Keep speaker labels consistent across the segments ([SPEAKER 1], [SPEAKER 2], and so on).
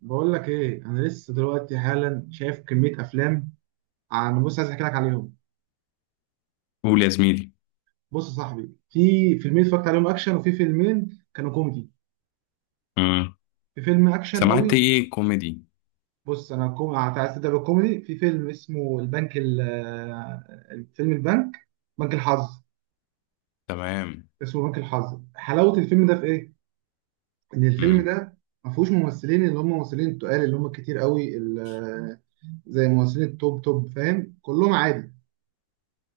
[SPEAKER 1] بقول لك ايه؟ انا لسه دلوقتي حالا شايف كميه افلام. انا بص عايز احكي لك عليهم.
[SPEAKER 2] قول يا زميلي.
[SPEAKER 1] بص يا صاحبي، في فيلمين اتفرجت عليهم اكشن، وفي فيلمين كانوا كوميدي.
[SPEAKER 2] امم.
[SPEAKER 1] في فيلم اكشن
[SPEAKER 2] سمعت
[SPEAKER 1] قوي.
[SPEAKER 2] ايه كوميدي؟
[SPEAKER 1] عايز تبدا بالكوميدي. في فيلم اسمه البنك ال... آه، فيلم البنك، بنك الحظ.
[SPEAKER 2] تمام.
[SPEAKER 1] اسمه بنك الحظ. حلاوه الفيلم ده في ايه؟ ان الفيلم
[SPEAKER 2] امم.
[SPEAKER 1] ده ما فيهوش ممثلين اللي هم ممثلين التقال اللي هم كتير قوي، زي ممثلين التوب توب، فاهم. كلهم عادي،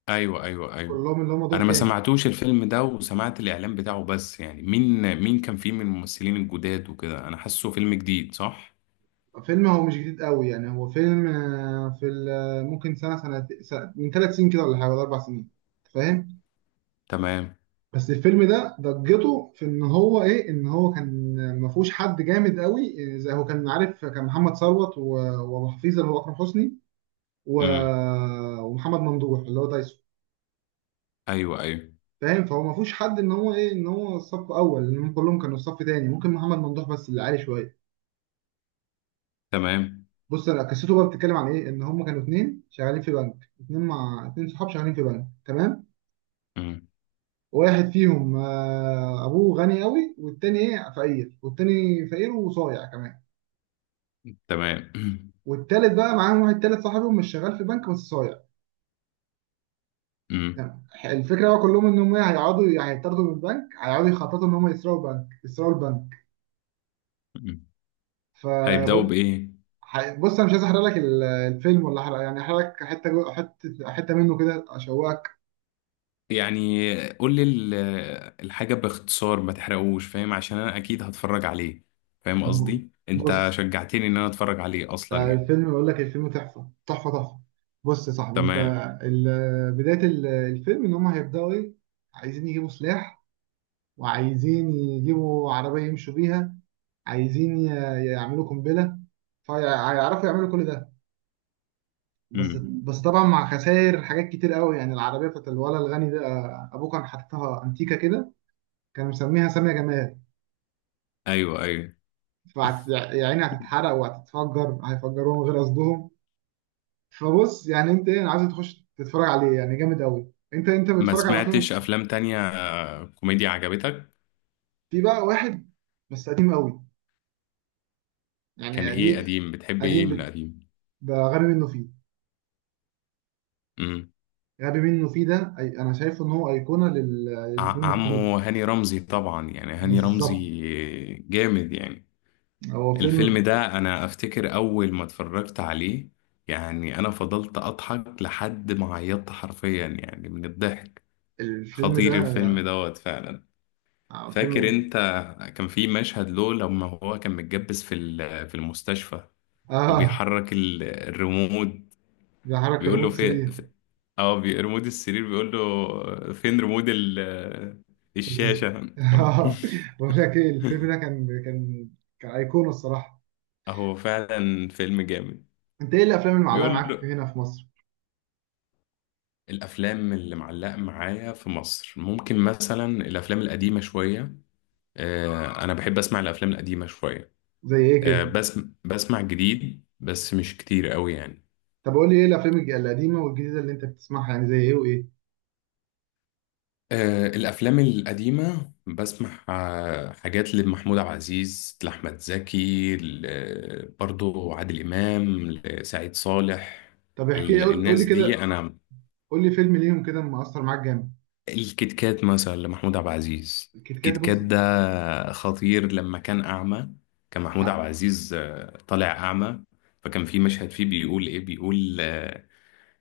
[SPEAKER 2] ايوه، ايوه، ايوه.
[SPEAKER 1] كلهم اللي هم دور
[SPEAKER 2] انا ما
[SPEAKER 1] تاني.
[SPEAKER 2] سمعتوش الفيلم ده وسمعت الاعلان بتاعه، بس يعني مين كان فيه من الممثلين الجداد وكده؟ انا حاسه فيلم جديد، صح؟
[SPEAKER 1] فيلم هو مش جديد قوي، يعني هو فيلم آه، في ال- آه، ممكن من 3 سنين كده، ولا حاجة، ولا 4 سنين، فاهم.
[SPEAKER 2] تمام.
[SPEAKER 1] بس الفيلم ده ضجته في ان هو ايه؟ ان هو كان ما فيهوش حد جامد قوي، زي هو كان عارف. كان محمد ثروت وابو حفيظه اللي هو اكرم حسني،
[SPEAKER 2] امم.
[SPEAKER 1] ومحمد ممدوح اللي هو دايسون،
[SPEAKER 2] ايوه، ايوه.
[SPEAKER 1] فاهم. فهو ما فيهوش حد ان هو ايه، ان هو صف اول، لان هم كلهم كانوا صف تاني، ممكن محمد ممدوح بس اللي عالي شويه.
[SPEAKER 2] تمام.
[SPEAKER 1] بص انا قصته بقى بتتكلم عن ايه؟ ان هم كانوا اتنين شغالين في بنك، اتنين مع اتنين صحاب شغالين في بنك، تمام.
[SPEAKER 2] امم.
[SPEAKER 1] واحد فيهم، ابوه غني قوي، والتاني ايه، فقير، والتاني فقير وصايع كمان.
[SPEAKER 2] تمام.
[SPEAKER 1] والتالت بقى معاهم، واحد تالت صاحبهم مش شغال في بنك بس صايع،
[SPEAKER 2] امم.
[SPEAKER 1] تمام. الفكره بقى كلهم ان هم إيه، هيقعدوا، هيطردوا من البنك، هيقعدوا يخططوا ان هم يسرقوا البنك، يسرقوا البنك.
[SPEAKER 2] أمم.
[SPEAKER 1] ف
[SPEAKER 2] هيبداوا بايه؟
[SPEAKER 1] بص انا مش عايز احرق لك الفيلم، ولا احرق، يعني احرق لك حته جو- حته حته منه كده اشوقك.
[SPEAKER 2] يعني قول لي الحاجه باختصار، ما تحرقوش، فاهم؟ عشان انا اكيد هتفرج عليه. فاهم
[SPEAKER 1] طب
[SPEAKER 2] قصدي؟ انت
[SPEAKER 1] بص،
[SPEAKER 2] شجعتني ان انا اتفرج عليه اصلا، يعني.
[SPEAKER 1] الفيلم، بقول لك الفيلم تحفة تحفة تحفة. بص يا صاحبي انت،
[SPEAKER 2] تمام.
[SPEAKER 1] بداية الفيلم ان هم هيبدأوا ايه؟ عايزين يجيبوا سلاح، وعايزين يجيبوا عربية يمشوا بيها، عايزين ي- يعملوا قنبلة. فيعرفوا يعملوا كل ده، بس
[SPEAKER 2] امم.
[SPEAKER 1] بس طبعا مع خسائر حاجات كتير قوي. يعني العربية بتاعت الولد الغني ده، ابوه كان حاططها انتيكة كده، كان مسميها سامية جمال.
[SPEAKER 2] ايوه، ايوه.
[SPEAKER 1] فيعني هتتحرق وهتتفجر، هيفجروها من غير قصدهم. فبص، يعني انت ايه، انا عايز تخش تتفرج عليه، يعني جامد قوي. انت
[SPEAKER 2] ما
[SPEAKER 1] بتتفرج على فيلم.
[SPEAKER 2] سمعتش افلام تانية، كوميديا عجبتك؟
[SPEAKER 1] في بقى واحد، بس قديم قوي،
[SPEAKER 2] كان
[SPEAKER 1] يعني
[SPEAKER 2] ايه
[SPEAKER 1] قديم.
[SPEAKER 2] قديم؟ بتحب ايه
[SPEAKER 1] قديم
[SPEAKER 2] من
[SPEAKER 1] ب-
[SPEAKER 2] القديم؟
[SPEAKER 1] بقى غبي منه فيه.
[SPEAKER 2] امم.
[SPEAKER 1] غبي منه فيه ده، انا شايفه ان هو ايقونه للفيلم الكوميدي.
[SPEAKER 2] عمو هاني رمزي طبعا، يعني هاني رمزي.
[SPEAKER 1] بالظبط.
[SPEAKER 2] جامد يعني.
[SPEAKER 1] هو
[SPEAKER 2] الفيلم
[SPEAKER 1] فيلم،
[SPEAKER 2] ده انا افتكر اول ما اتفرجت عليه، يعني انا فضلت اضحك لحد ما عيطت حرفيا، يعني من الضحك.
[SPEAKER 1] الفيلم
[SPEAKER 2] خطير
[SPEAKER 1] ده
[SPEAKER 2] الفيلم دوت فعلا. فاكر
[SPEAKER 1] فيلم.
[SPEAKER 2] انت؟ كان في مشهد له لما هو كان متجبس في المستشفى،
[SPEAKER 1] اه،
[SPEAKER 2] وبيحرك الريموت.
[SPEAKER 1] ده حركة
[SPEAKER 2] بيقول له
[SPEAKER 1] ريموت
[SPEAKER 2] فين
[SPEAKER 1] 3،
[SPEAKER 2] ريموت السرير. بيقول له فين ريموت
[SPEAKER 1] تلفزيون
[SPEAKER 2] الشاشة، طب.
[SPEAKER 1] اه. بقول لك ايه، الفيلم ده كان ايقونه الصراحه.
[SPEAKER 2] هو فعلا فيلم جامد.
[SPEAKER 1] انت ايه الافلام اللي معلقه
[SPEAKER 2] بيقول
[SPEAKER 1] معاك
[SPEAKER 2] له.
[SPEAKER 1] هنا في مصر؟
[SPEAKER 2] الأفلام اللي معلقة معايا في مصر ممكن مثلا الأفلام القديمة شوية. أنا بحب أسمع الأفلام القديمة شوية.
[SPEAKER 1] زي ايه كده؟
[SPEAKER 2] بس، بسمع جديد بس مش كتير قوي، يعني.
[SPEAKER 1] طب قول لي ايه الافلام القديمه والجديده اللي انت بتسمعها، يعني زي ايه وايه؟
[SPEAKER 2] الأفلام القديمة بسمع، حاجات لمحمود عبد العزيز، لأحمد زكي، برضو عادل إمام، لسعيد صالح.
[SPEAKER 1] طب احكي لي، قول لي
[SPEAKER 2] الناس دي
[SPEAKER 1] كده،
[SPEAKER 2] أنا.
[SPEAKER 1] قول لي فيلم ليهم كده مأثر معاك جامد.
[SPEAKER 2] الكيت كات مثلا لمحمود عبد العزيز.
[SPEAKER 1] الكيت كات،
[SPEAKER 2] الكيت كات
[SPEAKER 1] بص،
[SPEAKER 2] ده خطير لما كان أعمى. كان محمود
[SPEAKER 1] ع-
[SPEAKER 2] عبد العزيز طالع أعمى. فكان في مشهد فيه، بيقول إيه، بيقول، آه،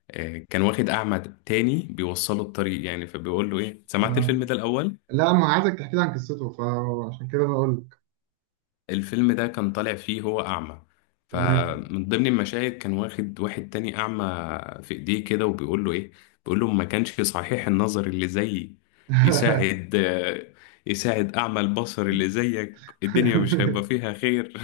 [SPEAKER 2] آه، كان واخد أعمى تاني بيوصله الطريق، يعني. فبيقول له إيه، سمعت
[SPEAKER 1] آه.
[SPEAKER 2] الفيلم ده الأول؟
[SPEAKER 1] لا، ما عايزك تحكي لي عن قصته، فعشان كده بقول لك.
[SPEAKER 2] الفيلم ده كان طالع فيه هو أعمى.
[SPEAKER 1] تمام.
[SPEAKER 2] فمن ضمن المشاهد كان واخد واحد تاني أعمى، في إيديه كده، وبيقول له إيه. بيقول له: ما كانش صحيح النظر اللي زيي يساعد يساعد أعمى البصر اللي زيك، الدنيا مش هيبقى فيها خير.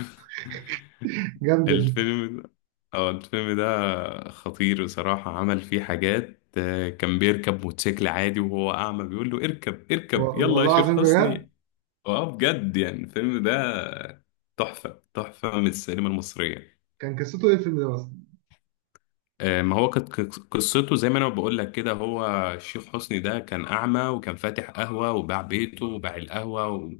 [SPEAKER 1] جامده دي.
[SPEAKER 2] الفيلم ده، اه، الفيلم ده خطير بصراحة. عمل فيه حاجات، كان بيركب موتوسيكل عادي وهو أعمى، بيقول له اركب
[SPEAKER 1] و-
[SPEAKER 2] اركب، يلا يا
[SPEAKER 1] والله
[SPEAKER 2] شيخ
[SPEAKER 1] العظيم بجد.
[SPEAKER 2] حسني. اه، بجد يعني الفيلم ده تحفة تحفة من السينما المصرية.
[SPEAKER 1] كان قصته ايه الفيلم ده اصلا؟
[SPEAKER 2] ما هو كانت قصته زي ما انا بقول لك كده، هو الشيخ حسني ده كان اعمى، وكان فاتح قهوة، وباع بيته وباع القهوة و-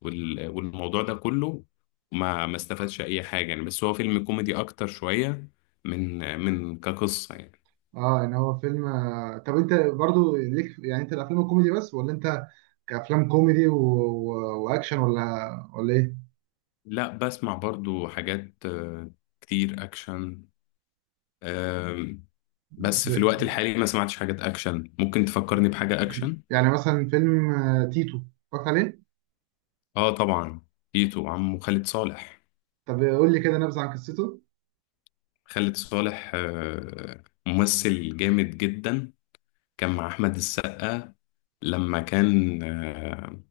[SPEAKER 2] وال- والموضوع ده كله. ما استفادش اي حاجة، يعني بس هو فيلم كوميدي اكتر شوية من كقصة، يعني.
[SPEAKER 1] اه، ان هو فيلم. طب انت برضو ليك، يعني انت الافلام الكوميدي بس، ولا انت كأفلام كوميدي واكشن، ولا ايه؟
[SPEAKER 2] لا، بسمع برضو حاجات، كتير اكشن. آم، بس في
[SPEAKER 1] زي-
[SPEAKER 2] الوقت الحالي ما سمعتش حاجات اكشن. ممكن تفكرني بحاجة اكشن؟
[SPEAKER 1] يعني مثلا فيلم تيتو، اتفرجت عليه.
[SPEAKER 2] اه، طبعا. تيتو، عمه خالد صالح.
[SPEAKER 1] طب قول لي كده نبذة عن قصته.
[SPEAKER 2] خالد صالح ممثل جامد جدا. كان مع احمد السقا، لما كان،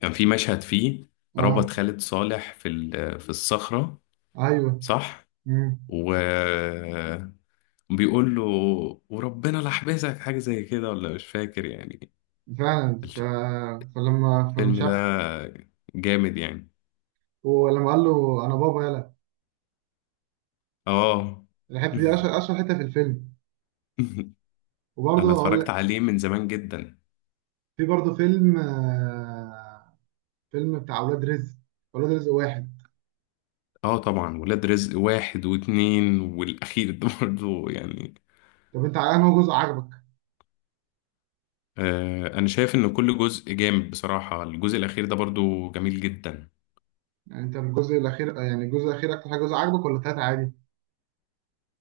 [SPEAKER 2] كان في مشهد فيه،
[SPEAKER 1] اه.
[SPEAKER 2] ربط خالد صالح في الصخرة.
[SPEAKER 1] ايوه.
[SPEAKER 2] صح؟
[SPEAKER 1] مم.
[SPEAKER 2] وبيقول له، وربنا لحبسك حاجة زي كده، ولا مش فاكر، يعني.
[SPEAKER 1] فعلا، فلما
[SPEAKER 2] الفيلم
[SPEAKER 1] شاف،
[SPEAKER 2] ده جامد يعني.
[SPEAKER 1] ولما قال له انا بابا يلا،
[SPEAKER 2] اه.
[SPEAKER 1] الحته دي اشهر اشهر حته في الفيلم. وبرضه
[SPEAKER 2] انا
[SPEAKER 1] اقول
[SPEAKER 2] اتفرجت
[SPEAKER 1] لك،
[SPEAKER 2] عليه من زمان جدا.
[SPEAKER 1] في برضه فيلم فيلم بتاع اولاد رزق، اولاد رزق واحد.
[SPEAKER 2] اه طبعا، ولاد رزق واحد واتنين والاخير ده برضو، يعني.
[SPEAKER 1] طب انت على انه جزء عجبك؟
[SPEAKER 2] انا شايف ان كل جزء جامد بصراحة. الجزء الاخير ده برضو جميل جدا.
[SPEAKER 1] يعني انت الجزء الاخير، يعني الجزء الاخير اكتر حاجه جزء عجبك، ولا التلاته عادي؟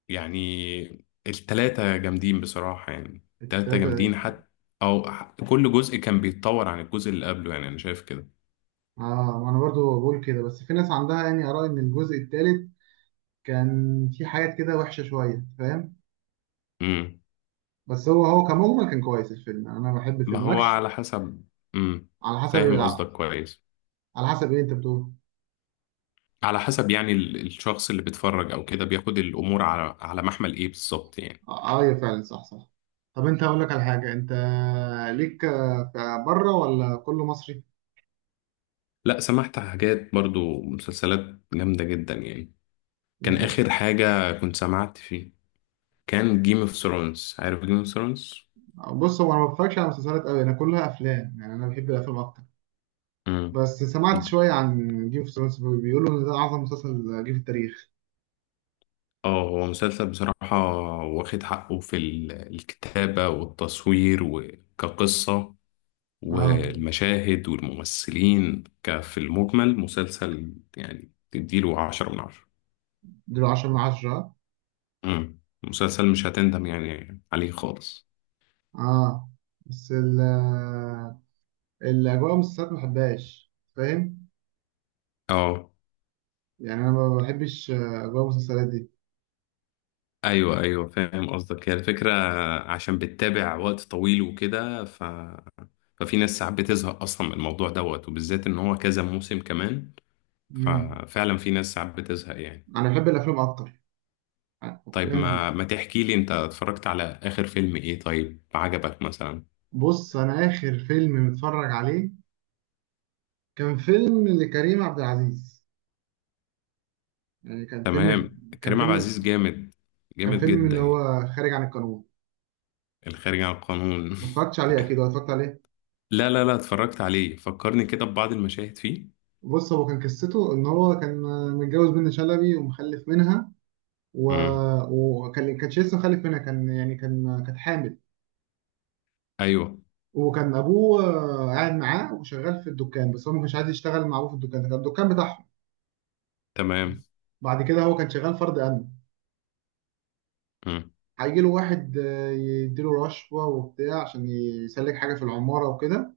[SPEAKER 2] يعني، التلاتة جامدين بصراحة، يعني التلاتة
[SPEAKER 1] التلاته.
[SPEAKER 2] جامدين حتى. او، كل جزء كان بيتطور عن الجزء اللي قبله، يعني انا شايف كده.
[SPEAKER 1] اه، ما انا برضه بقول كده، بس في ناس عندها يعني اراء ان الجزء التالت كان في حاجات كده وحشه شويه، فاهم.
[SPEAKER 2] امم.
[SPEAKER 1] بس هو كمجمل كان كويس الفيلم، يعني انا بحب
[SPEAKER 2] ما
[SPEAKER 1] الفيلم
[SPEAKER 2] هو
[SPEAKER 1] ماكش.
[SPEAKER 2] على حسب. امم.
[SPEAKER 1] على حسب.
[SPEAKER 2] فاهم قصدك كويس.
[SPEAKER 1] على حسب ايه انت بتقول؟
[SPEAKER 2] على حسب، يعني الشخص اللي بيتفرج او كده بياخد الامور على محمل ايه بالظبط، يعني.
[SPEAKER 1] اه، فعلا، صح صح. طب انت، اقول لك على حاجه، انت ليك في بره ولا كله مصري؟
[SPEAKER 2] لا، سمعت حاجات برضو، مسلسلات جامدة جدا يعني. كان آخر
[SPEAKER 1] المسلسل،
[SPEAKER 2] حاجة كنت سمعت فيه كان جيم اوف ثرونز. عارف جيم اوف ثرونز؟
[SPEAKER 1] بص هو انا ما بتفرجش على مسلسلات قوي، انا كلها افلام، يعني انا بحب الافلام اكتر.
[SPEAKER 2] امم.
[SPEAKER 1] بس سمعت شويه عن جيم اوف ثرونز، بيقولوا ان ده اعظم مسلسل جه في التاريخ.
[SPEAKER 2] اه، هو مسلسل بصراحة، واخد حقه الكتابة والتصوير وكقصة،
[SPEAKER 1] اه،
[SPEAKER 2] والمشاهد والممثلين، في المجمل مسلسل يعني تديله 10 من 10.
[SPEAKER 1] دول 10 من 10.
[SPEAKER 2] مسلسل مش هتندم يعني عليه خالص.
[SPEAKER 1] اه بس الاجواء المسلسلات ما بحبهاش، فاهم.
[SPEAKER 2] اه،
[SPEAKER 1] يعني انا ما بحبش اجواء المسلسلات دي.
[SPEAKER 2] ايوه، ايوه فاهم قصدك، هي الفكره، عشان بتتابع وقت طويل وكده، ففي ناس ساعات بتزهق اصلا من الموضوع دوت، وبالذات ان هو كذا موسم كمان.
[SPEAKER 1] امم
[SPEAKER 2] ففعلا في ناس ساعات بتزهق يعني.
[SPEAKER 1] انا بحب الافلام اكتر،
[SPEAKER 2] طيب،
[SPEAKER 1] الافلام دي.
[SPEAKER 2] ما تحكي لي، انت اتفرجت على اخر فيلم ايه طيب، عجبك مثلا؟
[SPEAKER 1] بص انا اخر فيلم متفرج عليه كان فيلم لكريم عبد العزيز، يعني كان فيلم،
[SPEAKER 2] تمام،
[SPEAKER 1] كان
[SPEAKER 2] كريم عبد
[SPEAKER 1] فيلم،
[SPEAKER 2] العزيز جامد،
[SPEAKER 1] كان
[SPEAKER 2] جامد
[SPEAKER 1] فيلم
[SPEAKER 2] جدا
[SPEAKER 1] اللي
[SPEAKER 2] يعني.
[SPEAKER 1] هو خارج عن القانون.
[SPEAKER 2] الخارج عن القانون.
[SPEAKER 1] ما اتفرجتش عليه اكيد، ولا اتفرجت عليه؟
[SPEAKER 2] لا، لا، لا، اتفرجت عليه، فكرني كده ببعض المشاهد فيه.
[SPEAKER 1] بص هو كان قصته ان هو كان متجوز بنت شلبي ومخلف منها، و...
[SPEAKER 2] امم.
[SPEAKER 1] وكان كانش لسه مخلف منها، كان يعني كانت حامل.
[SPEAKER 2] ايوه.
[SPEAKER 1] وكان ابوه قاعد معاه وشغال في الدكان، بس هو ما كانش عايز يشتغل مع ابوه في الدكان ده، كان الدكان بتاعهم.
[SPEAKER 2] تمام.
[SPEAKER 1] بعد كده هو كان شغال فرد امن.
[SPEAKER 2] امم.
[SPEAKER 1] هيجي له واحد، يديله رشوه وبتاع عشان يسلك حاجه في العماره وكده،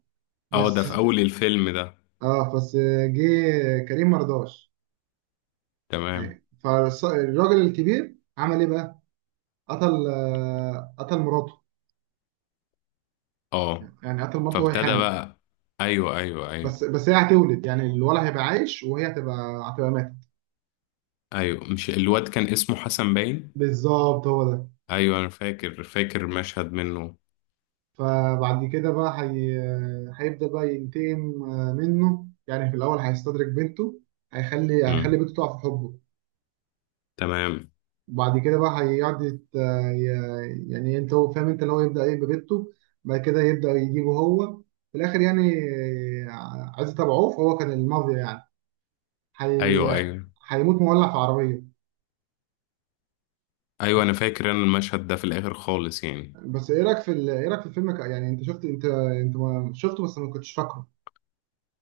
[SPEAKER 2] اه، ده
[SPEAKER 1] بس.
[SPEAKER 2] في اول الفيلم ده.
[SPEAKER 1] اه بس، جه كريم مرضاش.
[SPEAKER 2] تمام.
[SPEAKER 1] يعني فالراجل الكبير عمل ايه بقى؟ قتل مراته،
[SPEAKER 2] اه،
[SPEAKER 1] يعني قتل مراته وهي
[SPEAKER 2] فابتدى
[SPEAKER 1] حامل.
[SPEAKER 2] بقى. ايوه، ايوه، ايوه.
[SPEAKER 1] بس هي هتولد، يعني الولد هيبقى عايش، وهي هتبقى ماتت.
[SPEAKER 2] ايوه، مش الواد كان اسمه حسن، باين.
[SPEAKER 1] بالظبط هو ده.
[SPEAKER 2] ايوه، انا فاكر فاكر مشهد منه.
[SPEAKER 1] فبعد كده بقى هي... آه، هيبدأ بقى ينتقم منه، يعني في الأول هيستدرك بنته، هيخلي
[SPEAKER 2] مم.
[SPEAKER 1] هيخلي بنته تقع في حبه.
[SPEAKER 2] تمام.
[SPEAKER 1] وبعد كده بقى هيقعد يعني انت هو فاهم، انت اللي هو يبدأ ايه، ببيته، بعد كده يبدأ يجيبه هو في الاخر يعني. عايز تبعوه، فهو كان المافيا، يعني
[SPEAKER 2] ايوه،
[SPEAKER 1] هي...
[SPEAKER 2] ايوه،
[SPEAKER 1] هيموت مولع في عربية.
[SPEAKER 2] ايوه. انا فاكر. انا المشهد ده في الاخر خالص يعني.
[SPEAKER 1] بس ايه رأيك في الفيلم يعني انت شفت؟ انت ما شفته بس ما كنتش فاكره.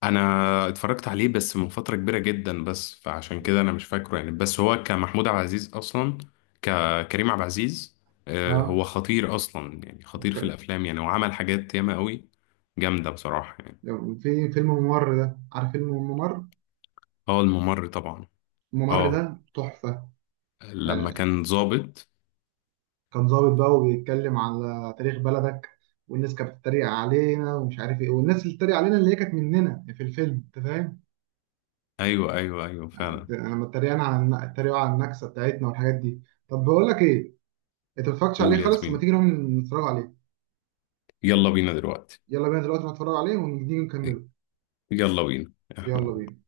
[SPEAKER 2] انا اتفرجت عليه بس من فتره كبيره جدا، بس فعشان كده انا مش فاكره يعني، بس هو كمحمود عبد العزيز اصلا، ككريم عبد العزيز.
[SPEAKER 1] اه،
[SPEAKER 2] هو خطير اصلا يعني، خطير في
[SPEAKER 1] كان-
[SPEAKER 2] الافلام يعني، وعمل حاجات ياما قوي. جامده بصراحه يعني.
[SPEAKER 1] في فيلم ممر، ده عارف فيلم ممر؟
[SPEAKER 2] اه، الممر طبعا.
[SPEAKER 1] ممر
[SPEAKER 2] اه،
[SPEAKER 1] ده تحفة،
[SPEAKER 2] لما
[SPEAKER 1] يعني.
[SPEAKER 2] كان ظابط.
[SPEAKER 1] كان ظابط بقى وبيتكلم على تاريخ بلدك، والناس كانت بتتريق علينا ومش عارف ايه، والناس اللي بتتريق علينا اللي هي كانت مننا في الفيلم، انت فاهم.
[SPEAKER 2] ايوه، ايوه، ايوه، فعلا.
[SPEAKER 1] يعني لما اتريقوا على النكسه بتاعتنا والحاجات دي. طب بقول لك ايه، انت ما اتفرجتش
[SPEAKER 2] قول
[SPEAKER 1] عليه
[SPEAKER 2] يا
[SPEAKER 1] خالص، ما
[SPEAKER 2] زميلي.
[SPEAKER 1] تيجي نروح نتفرج عليه؟
[SPEAKER 2] يلا بينا دلوقتي.
[SPEAKER 1] يلا بينا دلوقتي نتفرج عليه، ونيجي نكمله.
[SPEAKER 2] يلا بينا.
[SPEAKER 1] يلا بينا.